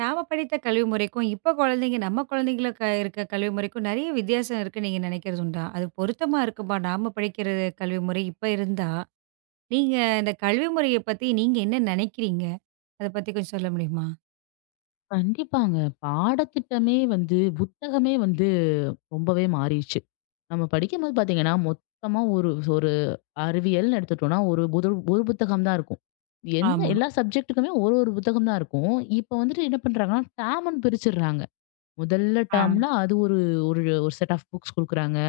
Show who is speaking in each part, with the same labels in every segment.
Speaker 1: நாம படித்த கல்வி முறைக்கும், இப்ப குழந்தைங்க நம்ம குழந்தைங்கள க இருக்க கல்வி முறைக்கும் நெறைய வித்தியாசம் இருக்குன்னு நீங்க நினைக்கிறது உண்டா? அது பொருத்தமா இருக்குமா? நாம படிக்கிற கல்வி முறை இப்ப இருந்தா, நீங்க இந்த கல்வி முறைய பத்தி நீங்க என்ன நினைக்கிறீங்க? அத பத்தி கொஞ்சம் சொல்ல முடியுமா?
Speaker 2: கண்டிப்பாங்க. பாடத்திட்டமே வந்து புத்தகமே வந்து ரொம்பவே மாறிருச்சு. நம்ம படிக்கும்போது பார்த்தீங்கன்னா, மொத்தமா ஒரு ஒரு அறிவியல்னு எடுத்துட்டோம்னா, ஒரு புது ஒரு புத்தகம் தான் இருக்கும். எந்த
Speaker 1: ஆமா.
Speaker 2: எல்லா சப்ஜெக்ட்டுக்குமே ஒரு ஒரு புத்தகம் தான் இருக்கும். இப்ப வந்துட்டு என்ன பண்றாங்கன்னா, டேம்ன்னு பிரிச்சுடுறாங்க. முதல்ல
Speaker 1: ஆ.
Speaker 2: டேர்ம்ல அது ஒரு ஒரு ஒரு செட் ஆஃப் புக்ஸ் குடுக்குறாங்க.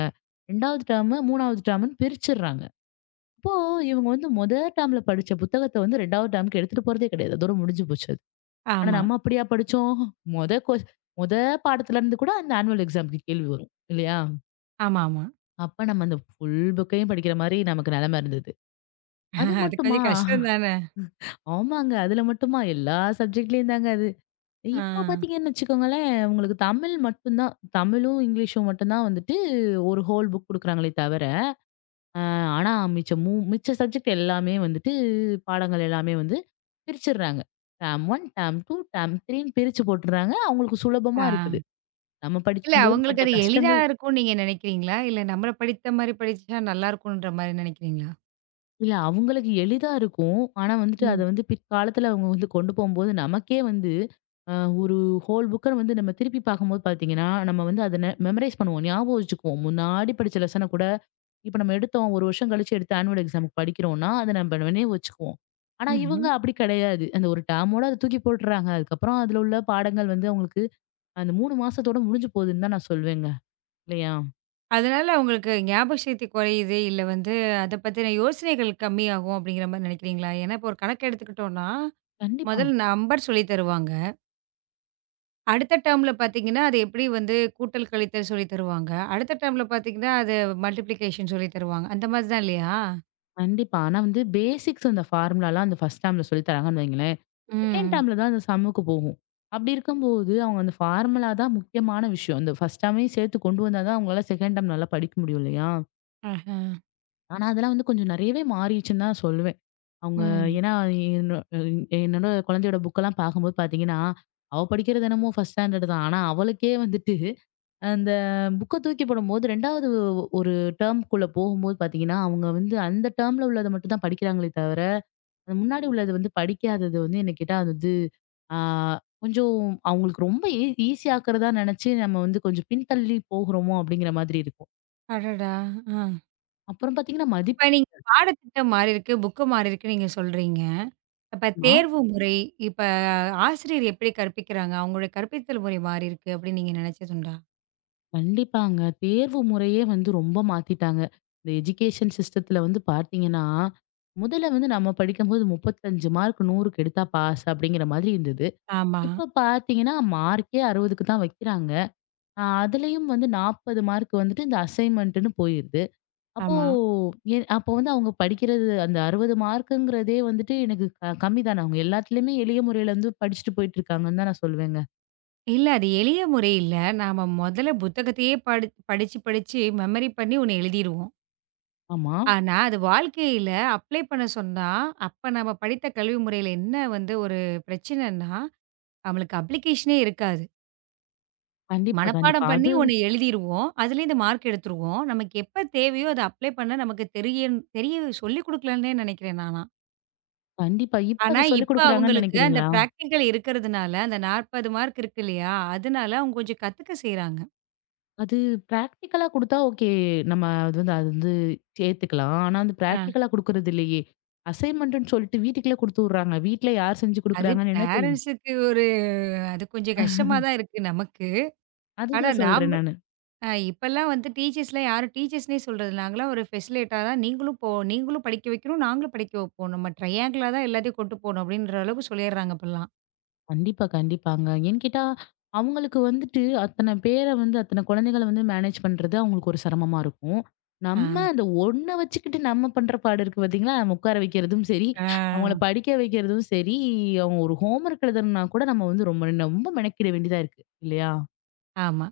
Speaker 2: 2வது டேர்ம், 3வது டேர்ம்ன்னு பிரிச்சுடுறாங்க. அப்போ இவங்க வந்து மொத டேர்ம்ல படிச்ச புத்தகத்த வந்து 2வது டேர்ம்க்கு எடுத்துட்டு போறதே கிடையாது. அதோட முடிஞ்சு போச்சு. ஆனா
Speaker 1: ஆமா.
Speaker 2: நம்ம அப்படியா படிச்சோம்? மொத கொஸ் மொத பாடத்துல இருந்து கூட அந்த ஆனுவல் எக்ஸாம்க்கு கேள்வி வரும். இல்லையா?
Speaker 1: ஆமாமா.
Speaker 2: அப்ப நம்ம அந்த ஃபுல் புக்கையும் படிக்கிற மாரி நமக்கு நெலைம இருந்தது. அது
Speaker 1: அது
Speaker 2: மட்டுமா?
Speaker 1: கொஞ்சம் கஷ்டம் தானே!
Speaker 2: ஆமாங்க. அதுல மட்டுமா? எல்லா சப்ஜெக்ட்லயும் தாங்க அது.
Speaker 1: ஆ.
Speaker 2: இப்போ பாத்தீங்கன்னு வச்சுக்கோங்களேன், உங்களுக்கு தமிழ் மட்டும் தான். தமிழும், இங்கிலீஷும் மட்டும் தான் வந்துட்டு ஒரு ஹோல் புக் குடுக்குறாங்களே தவிர, அ ஆனா மிச்ச சப்ஜெக்ட் எல்லாமே வந்துட்டு பாடங்கள் எல்லாமே வந்து பிரிச்சுர்றாங்க. டேர்ம் 1, டேர்ம் 2, டேர்ம் 3ன்னு பிரிச்சு போட்டுர்றாங்க. அவங்களுக்கு சுலபமா
Speaker 1: ஆ.
Speaker 2: இருக்குது. நம்ம
Speaker 1: இல்ல
Speaker 2: படிக்கும்போது
Speaker 1: அவங்களுக்கு
Speaker 2: பட்ட
Speaker 1: அது எளிதா
Speaker 2: கஷ்டங்கள்
Speaker 1: இருக்கும்னு நீங்க நினைக்கிறீங்களா? இல்ல நம்மள படித்த மாரி படிச்சா நல்லாருக்குன்ற மாரி நினைக்கிறீங்களா?
Speaker 2: இல்ல அவங்களுக்கு எளிதா இருக்கும். ஆனா வந்துட்டு அத
Speaker 1: ம்.
Speaker 2: வந்து பிற்காலத்துல அவங்க வந்து கொண்டு போம்போது நமக்கே வந்து அ ஒரு ஹோல் புக்க வந்து நம்ம திருப்பி பார்க்கும்போது பார்த்தீங்கன்னா, நம்ம வந்து அத மெமரைஸ் பண்ணுவோம். ஞாபகம் வச்சுக்குவோம். முன்னாடி படிச்ச லெசன கூட இப்ப நம்ம எடுத்தோம். ஒரு வருஷம் கழிச்சு எடுத்து ஆனுவல் எக்ஸாம்க்கு படிக்கிறோம்னா, அத நம்ம நினைவு வச்சுக்குவோம். ஆனா இவங்க
Speaker 1: ம்ஹ்ம்.
Speaker 2: அப்படி கிடையாது. அந்த ஒரு டேர்மோட அத தூக்கி போட்டுறாங்க. அதுக்கப்புறம் அதுல உள்ள பாடங்கள் வந்து அவங்களுக்கு அந்த 3 மாசத்தோட முடிஞ்சு போகுதுன்னு தான் நான் சொல்வேங்க. இல்லையா? ம்.
Speaker 1: அதனால அவங்களுக்கு ஞாபக சக்தி குறையுது, இல்ல வந்து அத பத்தின யோசனைகள் கம்மியாகும் அப்படிங்கிற மாரி நினைக்கிறீங்களா? ஏன்னா இப்போ ஒரு கணக்கு எடுத்துக்கிட்டோம்னா,
Speaker 2: கண்டிப்பா.
Speaker 1: முதல் நம்பர் சொல்லி தருவாங்க. அடுத்த டெர்ம்ல பார்த்தீங்கன்னா, அது எப்படி வந்து கூட்டல், கழித்தல் சொல்லி தருவாங்க. அடுத்த டெர்ம்ல பார்த்தீங்கன்னா, அது மல்டிப்ளிகேஷன் சொல்லி தருவாங்க. அந்த மாதிரி தான் இல்லையா?
Speaker 2: கண்டிப்பா. ஆனா வந்து பேசிக்ஸ் அந்த ஃபார்முலாலாம் அந்த ஃபர்ஸ்ட் டேர்ம்ல சொல்லி தராங்கன்னு வைங்களேன். செகண்ட்
Speaker 1: ம்.
Speaker 2: டேர்ம்ல தான் அந்த சம்முக்கு போகும். அப்படி இருக்கும்போது, அவங்க அந்த ஃபார்முலா தான் முக்கியமான விஷயம். அந்த ஃபர்ஸ்ட் டேர்மையும் சேர்த்து கொண்டு வந்தா தான் அவங்களால செகண்ட் டேர்ம் நல்லா படிக்க முடியும் இல்லையா?
Speaker 1: ஆஹா.
Speaker 2: ஆனா அதெல்லாம் வந்து கொஞ்சம் நெறையவே மாறிடுச்சுன்னு தான் சொல்லுவேன். அவங்க
Speaker 1: ம்.
Speaker 2: ஏன்னா என்ன என்னோட குழந்தையோட புக்கெல்லாம் பார்க்கும்போது பார்த்தீங்கன்னா, அவ படிக்கிறது என்னமோ ஃபர்ஸ்ட் ஸ்டாண்டர்ட் தான். ஆனா அவளுக்கே வந்துட்டு அந்த புக்க தூக்கி போடும்போது 2வது ஒரு டேர்ம்க்குள்ள போகும்போது பார்த்தீங்கன்னா, அவங்க வந்து அந்த டேர்ம்ல உள்ளத மட்டும் தான் படிக்கிறாங்களே தவிர அது முன்னாடி உள்ளது வந்து படிக்காதது வந்து என்ன கேட்டா அது வந்து, ஆ கொஞ்சம் அவங்களுக்கு ரொம்ப ஈஸி ஆக்குறதா நெனச்சு நம்ம வந்து கொஞ்சம் பின்தள்ளி போகுறோமோ! அப்படிங்கிற மாதிரி இருக்கும்.
Speaker 1: அடடா! ஆ.
Speaker 2: அப்புறம் பார்த்தீங்கன்னா,
Speaker 1: இப்ப நீங்க
Speaker 2: மதிப்பெண்லாம்
Speaker 1: பாடத்திட்டம் மாறியிருக்கு, புக்கு மாறியிருக்குன்னு நீங்க சொல்றீங்க. அப்ப தேர்வு முறை, இப்ப ஆசிரியர் எப்படி கற்பிக்கிறாங்க? அவங்களுடைய கற்பித்தல் முறை மாறியிருக்கு அப்படின்னு நீங்க நினைச்சதுண்டா?
Speaker 2: கண்டிப்பாங்க. தேர்வு முறையே வந்து ரொம்ப மாத்திட்டாங்க. இந்த எஜுகேஷன் சிஸ்டத்துல வந்து பார்த்தீங்கன்னா, முதல்ல வந்து நம்ம படிக்கும்போது 35 மார்க் 100க்கு எடுத்தா பாஸ் அப்படிங்கிற மாதிரி இருந்தது.
Speaker 1: ஆமா,
Speaker 2: இப்ப பார்த்தீங்கன்னா, மார்க்கே 60க்கு தான் வைக்கிறாங்க. அதுலயும் வந்து 40 மார்க் வந்துட்டு இந்த அசைன்மென்ட்ன்னு போயிருது. அப்போ
Speaker 1: ஆமா.
Speaker 2: அப்போ வந்து அவங்க படிக்கிறது அந்த 60 மார்க்குங்கிறதே வந்துட்டு எனக்கு கம்மி தானே. அவங்க எல்லாத்துலயுமே எளிய முறையில வந்து படிச்சுட்டு போயிட்டு இருக்காங்கன்னு தான் நான் சொல்லுவேங்க.
Speaker 1: இல்ல அது எளிய முறையில நாம மொதல்ல புத்தகத்தையே படிச்சு, படிச்சு மெமரி பண்ணி ஒண்ணு எழுதிருவோம்.
Speaker 2: ஆமா.
Speaker 1: ஆனா, அது வாழ்க்கையில அப்ளை பண்ண சொன்னா, அப்ப நம்ம படித்த கல்வி முறையில என்ன வந்து ஒரு பிரச்சனைன்னா, நம்மளுக்கு அப்ளிகேஷனே இருக்காது.
Speaker 2: கண்டிப்பா, கண்டிப்பா.
Speaker 1: மனப்பாடம் பண்ணி
Speaker 2: அது
Speaker 1: ஒண்ணு எழுதிருவோம். அதுலேருந்து மார்க் எடுத்துருவோம். நமக்கு எப்ப தேவையோ அத அப்ளை பண்ண நமக்கு தெரிய சொல்லிக் குடுக்கலன்னே நெனைக்கிறேன் நானா.
Speaker 2: கண்டிப்பா. இப்ப
Speaker 1: ஆனா,
Speaker 2: அது சொல்லிக்
Speaker 1: இப்ப
Speaker 2: குடுக்குறாங்கன்னு
Speaker 1: அவங்களுக்கு அந்த
Speaker 2: நெனைக்கிறீங்களா?
Speaker 1: பிராக்டிகல் இருக்கிறதுனால, அந்த 40 மார்க் இருக்கு இல்லையா? அதனால அவங்க கொஞ்சம் கத்துக்க செய்றாங்க.
Speaker 2: அது பிராக்டிகலா குடுத்தா ஓகே. நம்ம அது வந்து சேர்த்துக்கலாம். ஆனா வந்து
Speaker 1: ஆ.
Speaker 2: பிராக்டிகலா குடுக்குறது இல்லையே! அசைன்மென்ட்ன்னு சொல்லிட்டு வீட்டுக்குள்ளே குடுத்து விடுறாங்க. வீட்ல யார் செஞ்சு
Speaker 1: அது
Speaker 2: குடுக்குறாங்கன்னு என்ன தெரியும்?
Speaker 1: பேரண்ட்ஸுக்கு ஒரு அது கொஞ்சம் கஷ்டமா தான் இருக்கு நமக்கு. ஆனா
Speaker 2: அதுதான் சொல்றேன்
Speaker 1: நாம்ப
Speaker 2: நானு.
Speaker 1: இப்பலாம் வந்து டீச்சர்ஸ்லாம் யாரும் டீச்சர்ஸ்ன்னே சொல்றது இல்ல. நாங்கலாம் ஒரு ஃபெசிலேட்டரா தான் நீங்களும் போ நீங்களும் படிக்க வைக்கணும், நாங்களும் படிக்க வைப்போம். நம்ம ட்ரையாங்கிளா தான் எல்லாத்தையும் கொண்டு போணும் அப்படின்ற அளவுக்கு சொல்லிடுறாங்க இப்பலாம்.
Speaker 2: கண்டிப்பா, கண்டிப்பாங்க. ஏன்னு கேட்டா, அவங்களுக்கு வந்துட்டு அத்தன பேர வந்து அத்தன குழந்தைகள வந்து மேனேஜ் பண்றது அவங்களுக்கு ஒரு சிரமமா இருக்கும்.
Speaker 1: ஆ.
Speaker 2: நம்ம அந்த ஒண்ண வச்சுக்கிட்டு நம்ம பண்ற பாடு இருக்கு பார்த்தீங்களா? நம்ம உட்கார வைக்கிறதும் சரி,
Speaker 1: ஆ.
Speaker 2: அவங்கள படிக்க வைக்கிறதும் சரி, அவங்க ஒரு ஹோம்வொர்க் எழுதணும்னா கூட நம்ம வந்து ரொம்ப ரொம்ப மெனக்கிட வேண்டியதா இருக்கு. இல்லையா?
Speaker 1: ஆமா.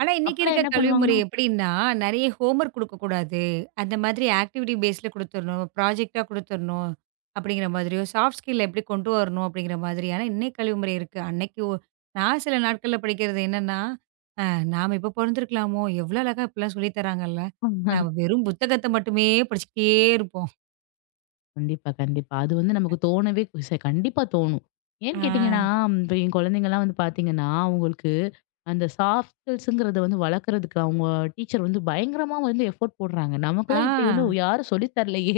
Speaker 1: ஆனா, இன்னைக்கு
Speaker 2: அப்பலாம்
Speaker 1: இருக்க
Speaker 2: என்ன
Speaker 1: கல்வி முறை
Speaker 2: பண்ணுவாங்கன்னா
Speaker 1: எப்படின்னா, நெறைய ஹோம் ஒர்க் குடுக்கக்கூடாது. அந்த மாதிரி ஆக்டிவிட்டி பேஸ்ல குடுத்துரணும். ப்ராஜெக்ட்டா குடுத்துரணும். அப்படிங்கிற மாதிரியோ, சாஃப்ட் ஸ்கில்ல எப்படி கொண்டு வரணும் அப்படிங்கிற மாதிரியான இன்னை கல்வி முறை இருக்கு. அன்னைக்கு நான் சில நாட்கள்ல படிக்கிறது என்னன்னா, அ நாம இப்ப பொறந்திருக்கலாமோ? எவ்வளோ அழகா இப்படிலாம் சொல்லி தராங்கல்ல. நாம வெறும் புத்தகத்த மட்டுமே படிச்சுக்கிட்டே இருப்போம்.
Speaker 2: கண்டிப்பா, கண்டிப்பா. அது வந்து நமக்கு தோணவே கண்டிப்பா தோணும்.
Speaker 1: ஆ.
Speaker 2: ஏன்னு கேட்டீங்கன்னா, இப்ப என் குழந்தைங்கலாம் வந்து பார்த்தீங்கன்னா, அவங்களுக்கு அந்த சாஃப்ட் ஸ்கில்ஸ்ங்கிறத வந்து வளர்க்கறதுக்கு அவங்க டீச்சர் வந்து பயங்கரமா வந்து எஃபோர்ட் போடுறாங்க.
Speaker 1: ஆ.
Speaker 2: நமக்கெல்லாம் இப்படி வந்து யாரும் சொல்லி தரலையே.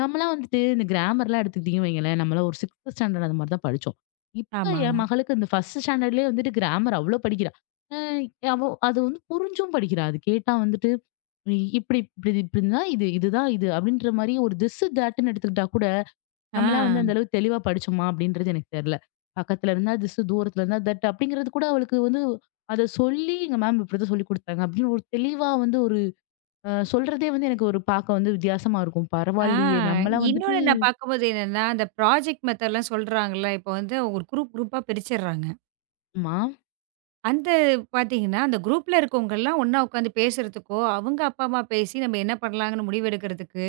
Speaker 2: நம்மலாம் வந்துட்டு இந்த கிராமர்லாம் எடுத்துக்கிட்டீங்கன்னு வைங்களேன், நம்மலாம் ஒரு 6த் ஸ்டாண்டர்ட் அந்த மாரி தான் படிச்சோம். இப்ப என்
Speaker 1: ஆமாமா.
Speaker 2: மகளுக்கு இந்த 1 ஸ்டாண்டர்ட்லயே வந்துட்டு கிராமர் அவ்ளோ படிக்கிறா. அ அவ அது வந்து புரிஞ்சும் படிக்கிறா. அது கேட்டா வந்துட்டு இப்படி இப்படி இப்படின்னா இது இதுதான் இது அப்படின்ற மாதிரி ஒரு திஸ் தாட்டுன்னு எடுத்துக்கிட்டா கூட
Speaker 1: ஆ.
Speaker 2: நம்மளாம் வந்து அந்த அளவு தெளிவா படிச்சோமா அப்படின்றது எனக்கு தெரியல பக்கத்துல இருந்தா திஸ் தூரத்துல இருந்தா தட் அப்படிங்கிறது கூட அவளுக்கு வந்து அதை சொல்லி எங்க மேம் இப்படிதான் சொல்லி கொடுத்தாங்க அப்படின்னு ஒரு தெளிவா வந்து ஒரு சொல்றதே வந்து எனக்கு ஒரு பார்க்க வந்து வித்தியாசமா இருக்கும்
Speaker 1: ஆ.
Speaker 2: பரவாயில்லையே நம்மளாம் வந்துட்டு
Speaker 1: இன்னொன்னு நான் பார்க்கும்போது என்னன்னா, அந்த ப்ராஜெக்ட் மெத்தட்லாம் சொல்றாங்கல்ல. இப்போ வந்து ஒரு குரூப் குரூப்பா பிரிச்சர்றாங்க.
Speaker 2: ஆமா
Speaker 1: அந்த பார்த்தீங்கன்னா, அந்த குரூப்ல இருக்கவங்கலாம் ஒண்ணா உட்காந்து பேசுறதுக்கோ, அவங்க அப்பா, அம்மா பேசி நம்ம என்ன பண்ணலாங்கன்னு முடிவெடுக்கிறதுக்கு,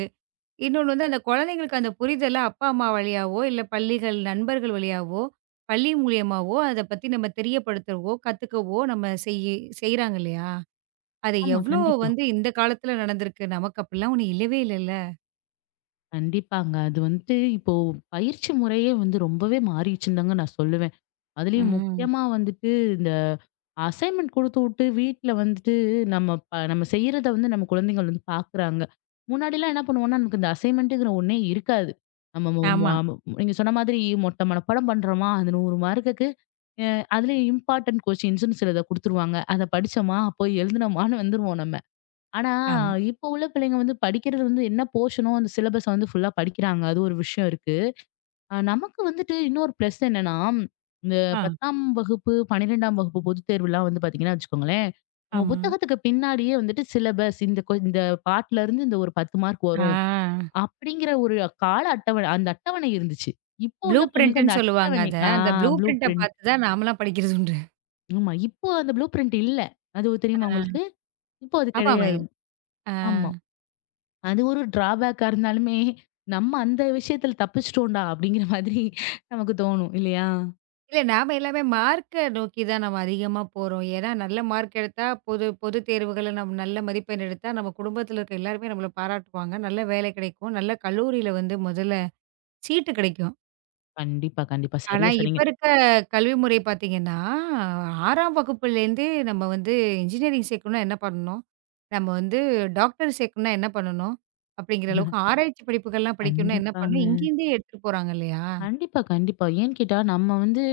Speaker 1: இன்னொன்னு வந்து அந்த குழந்தைங்களுக்கு அந்த புரிதல அப்பா, அம்மா வழியாவோ, இல்ல பள்ளிகள் நண்பர்கள் வழியாவோ, பள்ளி மூலியமாவோ அத பத்தி நம்ம தெரியப்படுத்தவோ, கத்துக்கவோ நம்ம செய்றாங்க இல்லையா? அது
Speaker 2: ஆமா
Speaker 1: எவ்ளோ
Speaker 2: கண்டிப்பா
Speaker 1: வந்து இந்த காலத்துல நடந்திருக்கு. நமக்கு அப்படிலாம் ஒண்ணும் இல்லவே இல்லல்ல.
Speaker 2: கண்டிப்பாங்க அது வந்துட்டு இப்போ பயிற்சி முறையே வந்து ரொம்பவே மாறிடுச்சுன்னு தாங்க நான் சொல்லுவேன் அதுலயும்
Speaker 1: ம்.
Speaker 2: முக்கியமா வந்துட்டு அசைன்மென்ட் குடுத்துவுட்டு, வீட்ல வந்துட்டு நம்ம செய்றத வந்து நம்ம குழந்தைகள் வந்து பார்க்குறாங்க. முன்னாடிலாம் என்ன பண்ணுவோம்னா, நமக்கு இந்த அசைன்மென்ட்டுங்கிற ஒண்ணே இருக்காது. நம்ம மு மு
Speaker 1: ஆமா,
Speaker 2: ஆம நீங்க சொன்ன மாதிரி மொட்டை மனப்பாடம் பண்றோமா, அது 100 மார்க்குக்கு அ அதுலயும் இம்பார்ட்டன்ட் கொஸ்டின்ஸ்ன்னு சிலத குடுத்துருவாங்க. அத படிச்சோமா, போய் எழுதுனோமான்னு வந்துருவோம் நம்ம. ஆனா,
Speaker 1: ஆமா.
Speaker 2: இப்போ உள்ள பிள்ளைங்க வந்து படிக்கிறது வந்து என்ன போர்ஷனோ அந்த சிலபஸ வந்து ஃபுல்லா படிக்கிறாங்க. அது ஒரு விஷயம் இருக்கு. நமக்கு வந்துட்டு இன்னொரு ப்ளஸ் என்னன்னா, இந்த
Speaker 1: ஆ,
Speaker 2: 10ஆம் வகுப்பு, 12ஆம் வகுப்பு பொதுத் தேர்வுலாம் வந்து பார்த்தீங்கன்னா வச்சுக்கோங்களேன், நம்ம
Speaker 1: ஆமா.
Speaker 2: புத்தகத்துக்கு பின்னாடியே வந்துட்டு சிலபஸ் இந்த பாட்டுலருந்து இந்த ஒரு 10 மார்க் வரும்.
Speaker 1: ஆ.
Speaker 2: அப்படிங்கிற ஒரு கால அட்டவணை அந்த அட்டவணை இருந்துச்சு. இப்போ
Speaker 1: ப்ளூ
Speaker 2: உள்ள பெண்களுக்கு
Speaker 1: பிரிண்ட்ன்னு
Speaker 2: அந்த
Speaker 1: சொல்லுவாங்க
Speaker 2: அட்டவணை
Speaker 1: அத. அந்த ப்ளூ
Speaker 2: ப்ளூ
Speaker 1: பிரிண்ட்ட
Speaker 2: பிரிண்ட்.
Speaker 1: பார்த்து தான் நாமலாம் படிக்கிறது உண்டு.
Speaker 2: ஆமா. இப்போ அந்த ப்ளூ பிரிண்ட் இல்ல. அது தெரியுமா
Speaker 1: ஆ.
Speaker 2: உங்களுக்கு? இப்போ அது
Speaker 1: ஆமா.
Speaker 2: கிடையாது.
Speaker 1: ஆ.
Speaker 2: ஆமா. அது ஒரு டிராபேக்கா இருந்தாலுமே, நம்ம அந்த விஷயத்துல தப்பிச்சுட்டோம்டா அப்படிங்கிற மாதிரி நமக்கு தோணும் இல்லையா?
Speaker 1: இல்ல நாம எல்லாமே மார்க்க நோக்கி தான் நம்ம அதிகமா போறோம். ஏன்னா, நல்ல மார்க் எடுத்தா பொது பொது தேர்வுகள்ல நம்ம நல்ல மதிப்பெண் எடுத்தா, நம்ம குடும்பத்தில இருக்க எல்லாருமே நம்மள பாராட்டுவாங்க. நல்ல வேலை கிடைக்கும். நல்ல கல்லூரியில வந்து முதல்ல சீட்டு கிடைக்கும்.
Speaker 2: கண்டிப்பா, கண்டிப்பா.
Speaker 1: ஆனா,
Speaker 2: சரியா
Speaker 1: இப்ப
Speaker 2: சொன்னீங்க.
Speaker 1: இருக்க கல்வி முறை பார்த்தீங்கன்னா, 6ஆம் வகுப்புலேருந்து நம்ம வந்து இன்ஜினியரிங் சேர்க்கணும்னா என்ன பண்ணணும்? நம்ம வந்து டாக்டர் சேர்க்கணும்னா என்ன பண்ணணும்? அப்படிங்கிற அளவுக்கு ஆராய்ச்சி படிப்புகள்லாம் படிக்கணும்னா என்ன
Speaker 2: கண்டிப்பாங்க.
Speaker 1: பண்ணணும்? இங்கேருந்தே எடுத்துட்டு போறாங்க இல்லையா?
Speaker 2: கண்டிப்பா, கண்டிப்பா. ஏன்னு கேட்டா, நம்ம வந்து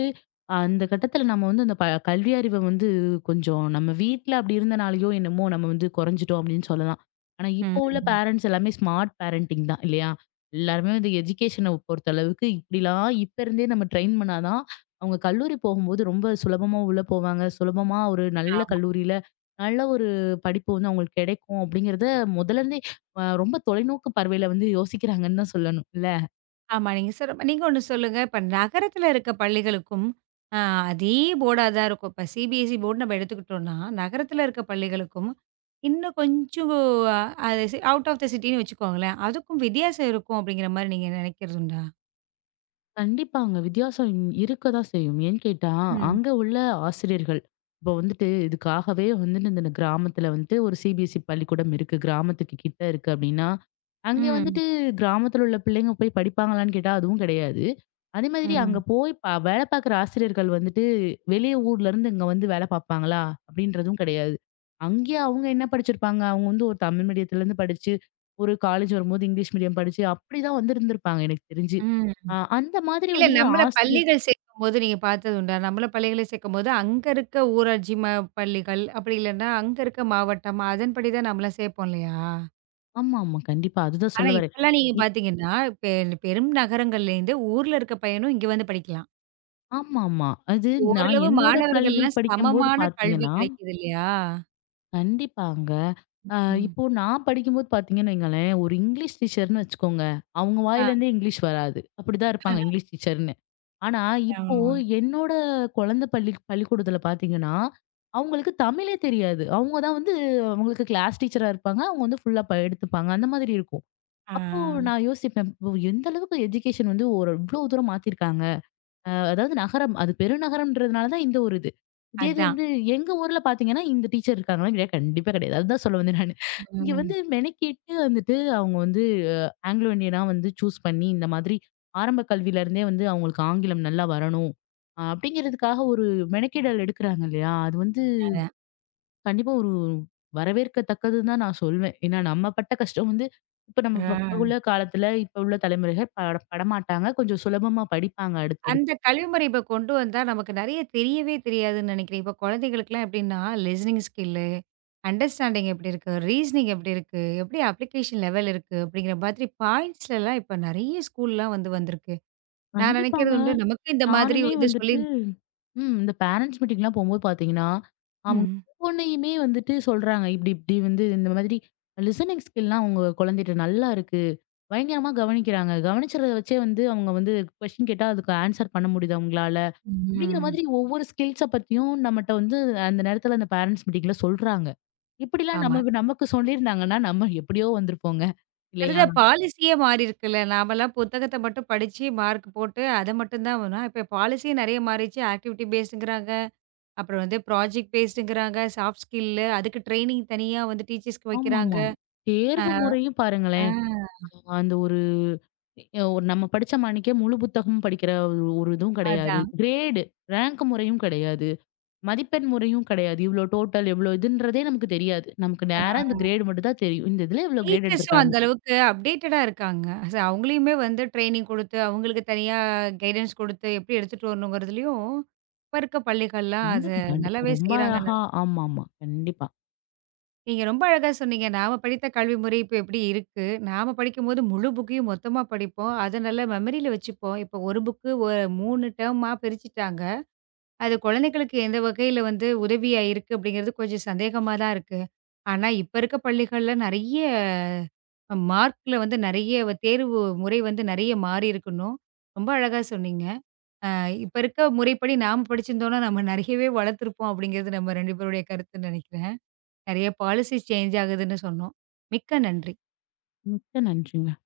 Speaker 2: அந்த கட்டத்துல நம்ம வந்து அந்த கல்வி அறிவ வந்து கொஞ்சம் நம்ம வீட்ல அப்படி இருந்தனாலயோ என்னமோ நம்ம வந்து குறைஞ்சுட்டோம் அப்படின்னு சொல்லலாம். ஆனா, இப்போ உள்ள
Speaker 1: ம்.
Speaker 2: பேரண்ட்ஸ் எல்லாமே ஸ்மார்ட் பேரண்டிங் தான் இல்லையா? எல்லாருமே வந்து எஜுகேஷன பொறுத்த அளவுக்கு இப்படிலாம் இப்ப இருந்தே நம்ம ட்ரெயின் பண்ணாதான், அவங்க கல்லூரி போகும்போது ரொம்ப சுலபமா உள்ள போவாங்க. சுலபமா ஒரு நல்ல
Speaker 1: ஆமா.
Speaker 2: கல்லூரியில நல்ல ஒரு படிப்பு வந்து அவங்களுக்கு கிடைக்கும் அப்படிங்கிறத முதல்ல இருந்தே ரொம்ப தொலைநோக்கு பார்வையில வந்து யோசிக்கிறாங்கன்னு தான் சொல்லணும் இல்ல?
Speaker 1: ஆமா. நீங்க நீங்க ஒண்ணு சொல்லுங்க. இப்ப நகரத்துல இருக்க பள்ளிகளுக்கும், அ அதே போர்டா தான் இருக்கும். இப்ப சிபிஎஸ்இ போர்டு நம்ம எடுத்துக்கிட்டோம்னா, நகரத்துல இருக்க பள்ளிகளுக்கும், இன்னும் கொஞ்சம் அது அவுட் ஆஃப் த சிட்டின்னு வச்சுக்கோங்களேன். அதுக்கும் வித்தியாசம் இருக்கும் அப்படிங்கிற மாரி நீங்க நினைக்கிறதுண்டா?
Speaker 2: கண்டிப்பாங்க. வித்தியாசம் இருக்க தான் செய்யும். ஏன்னு கேட்டா,
Speaker 1: ம்.
Speaker 2: அங்க உள்ள ஆசிரியர்கள் இப்போ வந்துட்டு இதுக்காகவே வந்துட்டு இந்த கிராமத்துல வந்துட்டு ஒரு CBSE பள்ளிக்கூடம் இருக்கு. கிராமத்துக்கு கிட்ட இருக்கு அப்டின்னா, அங்கே
Speaker 1: ம்.
Speaker 2: வந்துட்டு கிராமத்துல உள்ள பிள்ளைங்க போய் படிப்பாங்களான்னு கேட்டா, அதுவும் கிடையாது. அதே மாதிரி அங்க
Speaker 1: ம்.
Speaker 2: போய் வேலை பார்க்குற ஆசிரியர்கள் வந்துட்டு வெளிய ஊர்லருந்து இங்க வந்து வேலை பார்ப்பாங்களா? அப்டின்றதும் கிடையாது. அங்கேயே அவங்க என்ன படிச்சிருப்பாங்க? அவங்க வந்து ஒரு தமிழ் மீடியத்துலருந்து படிச்சு, ஒரு காலேஜ் வரும்போது இங்கிலீஷ் மீடியம் படிச்சு, அப்டிதான் வந்திருந்திருப்பாங்க எனக்கு தெரிஞ்சு.
Speaker 1: ம்.
Speaker 2: அந்த மாதிரி
Speaker 1: இல்ல
Speaker 2: வந்து
Speaker 1: நம்மள
Speaker 2: ஆசிரியர்
Speaker 1: பள்ளிகள் சேர்க்கும்போது நீங்க பார்த்ததுண்டா? நம்மள பள்ளிகள சேர்க்கும்போது, அங்க இருக்க ஊராட்சி பள்ளிகள், அப்படி இல்லன்னா, அங்க இருக்க மாவட்டம் அதன்படி தான் நம்மலாம் சேர்ப்போம் இல்லையா?
Speaker 2: ஆமாமா. கண்டிப்பா. அதுதான்
Speaker 1: ஆனா,
Speaker 2: சொல்ல வரேன்.
Speaker 1: இப்பல்லாம் நீங்க
Speaker 2: இ
Speaker 1: பார்த்தீங்கன்னா, பெ பெரும் நகரங்கள்லேருந்து ஊர்ல இருக்க பையனும் இங்க வந்து படிக்கலாம்.
Speaker 2: ஆமாமா. அது நான்
Speaker 1: ஓரளவு
Speaker 2: என்னோட கல்வி
Speaker 1: மாணவர்கள்லாம்
Speaker 2: படிக்கும்போது
Speaker 1: சமமான கல்வி
Speaker 2: பார்த்தீங்கன்னா,
Speaker 1: கிடைக்குது இல்லையா?
Speaker 2: கண்டிப்பாங்க. அ
Speaker 1: ம்.
Speaker 2: இப்போ நான் படிக்கும்போது பார்த்தீங்கன்னு வைங்களேன், ஒரு இங்கிலீஷ் டீச்சர்ன்னு வச்சுக்கோங்க. அவங்க
Speaker 1: ஆ.
Speaker 2: வாயிலேருந்தே இங்கிலீஷ் வராது. அப்படிதான் இருப்பாங்க இங்கிலீஷ் டீச்சர்ன்னு. ஆனா, இப்போ
Speaker 1: ஆமாமா.
Speaker 2: என்னோட குழந்தை பள்ளிக்கூடத்தில பார்த்தீங்கன்னா, அவங்களுக்கு தமிழே தெரியாது. அவங்க தான் வந்து அவங்களுக்கு கிளாஸ் டீச்சரா இருப்பாங்க. அவங்க வந்து ஃபுல்லா எடுத்துப்பாங்க. அந்த மாதிரி இருக்கும்.
Speaker 1: ஆ.
Speaker 2: அப்போ நான் யோசிப்பேன். "ஓ! எந்த அளவுக்கு எஜுகேஷன் வந்து ஒரு இவ்ளோ தூரம் மாத்திருக்காங்க." அதாவது நகரம். அது பெருநகரம்ன்றதுனால தான் இந்த ஒரு இது. இதே இது
Speaker 1: அதான்.
Speaker 2: வந்து எங்க ஊர்ல பார்த்தீங்கன்னா, இந்த டீச்சர் இருக்காங்களா? கிடையாது. கண்டிப்பா கிடையாது. அதுதான் சொல்ல வந்தேன் நானு. இங்க
Speaker 1: ம்.
Speaker 2: வந்து மெனக்கெட்டு வந்துட்டு அவங்க வந்து ஆங்கிலோ இண்டியனா வந்து சூஸ் பண்ணி, இந்த மாதிரி ஆரம்ப கல்வியில இருந்தே வந்து அவங்களுக்கு ஆங்கிலம் நல்லா வரணும். அப்படிங்கிறதுக்காக ஒரு மெனக்கெடல் எடுக்குறாங்க இல்லையா? அது வந்து
Speaker 1: அதான்.
Speaker 2: கண்டிப்பா ஒரு வரவேற்கத்தக்கதுன்னு தான் நான் சொல்வேன். ஏன்னா நம்ம பட்ட கஷ்டம் வந்து, இப்ப நம்ம இப்ப இப்ப உள்ள
Speaker 1: ஆ.
Speaker 2: காலத்துல, இப்ப உள்ள தலைமுறைகள் படமாட்டாங்க. கொஞ்சம் சுலபமா படிப்பாங்க
Speaker 1: அந்த
Speaker 2: அடுத்தடுத்து.
Speaker 1: கல்வி முறை இப்ப கொண்டு வந்தா நமக்கு நெறைய தெரியவே தெரியாதுன்னு நெனைக்கிறேன். இப்ப குழந்தைகளுக்குலாம் எப்படின்னா, லிசனிங் ஸ்கில்லு, அண்டர்ஸ்டாண்டிங் எப்படி இருக்கு? ரீசனிங் எப்படி இருக்கு? எப்படி அப்ளிகேஷன் லெவல் இருக்கு? அப்படிங்கிற மாதிரி பாயிண்ட்ஸ்லலாம் இப்ப நெறைய ஸ்கூல்லாம் வந்து வந்திருக்கு. நான்
Speaker 2: கண்டிப்பாங்க.
Speaker 1: நெனைக்கிறது உண்டு. நமக்கு இந்த மாதிரி
Speaker 2: நானுமே
Speaker 1: வந்து சொல்லி
Speaker 2: வந்துட்டு ம். இந்த பேரண்ட்ஸ் மீட்டிங்லாம் போம்போது பார்த்தீங்கன்னா, அவங்க
Speaker 1: ம்.
Speaker 2: ஒவ்வொன்னையுமே வந்துட்டு சொல்றாங்க. இப்படி இப்படி வந்து இந்த மாதிரி லிசனிங் ஸ்கில்லாம் உங்க குழந்தைட்ட நல்லா இருக்கு. பயங்கரமா கவனிக்கிறாங்க. கவனிச்சத வச்சே வந்து அவங்க வந்து கொஸ்டின் கேட்டா அதுக்கு ஆன்சர் பண்ண முடியுது அவங்களால. அப்படிங்கிற
Speaker 1: ம்.
Speaker 2: மாதிரி ஒவ்வொரு ஸ்கில்ஸ பத்தியும் நம்மட்ட வந்து அந்த நேரத்துல அந்த பேரண்ட்ஸ் மீட்டிங்ல சொல்றாங்க. இப்படிலாம்
Speaker 1: ஆமா.
Speaker 2: நம்ம நமக்கு சொல்லியிருந்தாங்கன்னா, நம்ம எப்படியோ வந்திருப்போங்க. இல்லையா?
Speaker 1: அதுதான் பாலிசியே மாறியிருக்குல்ல. நாமெல்லாம் புத்தகத்த மட்டும் படிச்சு மார்க் போட்டு அத மட்டும் தான் வரும். இப்ப பாலிசியே நெறைய மாறிடுச்சு. ஆக்டிவிட்டி பேஸ்டுங்கிறாங்க. அப்புறம் வந்து ப்ராஜெக்ட் பேஸ்டுங்கிறாங்க. சாஃப்ட் ஸ்கில் அதுக்கு ட்ரெய்னிங் தனியா வந்து டீச்சர்ஸ்க்கு வைக்கிறாங்க.
Speaker 2: ஆமாமா.
Speaker 1: அ,
Speaker 2: தேர்வு முறையும்
Speaker 1: ஆ
Speaker 2: பாருங்களேன். அந்த ஒரு ஒரு நம்ம படிச்ச மாணிக்கே முழு புத்தகமும் படிக்கிற ஒரு ஒரு இதுவும் கிடையாது.
Speaker 1: அதான்.
Speaker 2: கிரேடு, ரேங்க் முறையும் கிடையாது. மதிப்பெண் முறையும் கிடையாது. இவ்ளோ டோட்டல் எவ்ளோ இதுன்றதே நமக்கு தெரியாது. நமக்கு நேரா
Speaker 1: அ
Speaker 2: இந்த கிரேடு மட்டும் தான் தெரியும். இந்த இதுல இவ்ளோ கிரேட்
Speaker 1: டீச்சர்ஸும்
Speaker 2: எடுத்திருக்காங்க.
Speaker 1: அந்த அளவுக்கு அப்டேட்டடா இருக்காங்க. சோ அவங்களையுமே வந்து ட்ரெய்னிங் குடுத்து, அவங்களுக்கு தனியா கைடன்ஸ் குடுத்து, எப்படி எடுத்துட்டு வரணுங்கிறதுலயும் இப்ப இருக்க பள்ளிகள்லாம் அத
Speaker 2: கண்டிப்பா, கண்டிப்பா.
Speaker 1: நல்லாவே
Speaker 2: ரொம்ப
Speaker 1: செய்றாங்கன்னு
Speaker 2: அழகா ஆமாமா. கண்டிப்பா.
Speaker 1: நீங்க ரொம்ப அழகா சொன்னீங்க. நாம படித்த கல்வி முறை இப்ப எப்படி இருக்கு? நாம படிக்கும்போது முழு புக்கையும் மொத்தமா படிப்போம். அத நல்லா மெமரியில வச்சுப்போம். இப்ப ஒரு புக்கு 3 டேர்மா பிரிச்சுட்டாங்க. அது குழந்தைகளுக்கு எந்த வகையில வந்து உதவியா இருக்கு அப்படிங்கிறது கொஞ்சம் சந்தேகமா தான் இருக்கு. ஆனா, இப்ப இருக்க பள்ளிகள்ல நெறைய மார்க்ல வந்து நெறைய தேர்வு முறை வந்து நெறைய மாறி இருக்கணும். ரொம்ப அழகா சொன்னீங்க. அ இப்ப இருக்க முறைப்படி நாம படிச்சிருந்தோம்னா, நம்ம நெறையவே வளர்த்துருப்போம் அப்படிங்கிறது நம்ம 2 பேருடைய கருத்துன்னு நெனைக்கிறேன். நெறைய பாலிசி சேஞ்ச் ஆகுதுன்னு சொன்னோம். மிக்க நன்றி!
Speaker 2: மிக்க நன்றிங்க.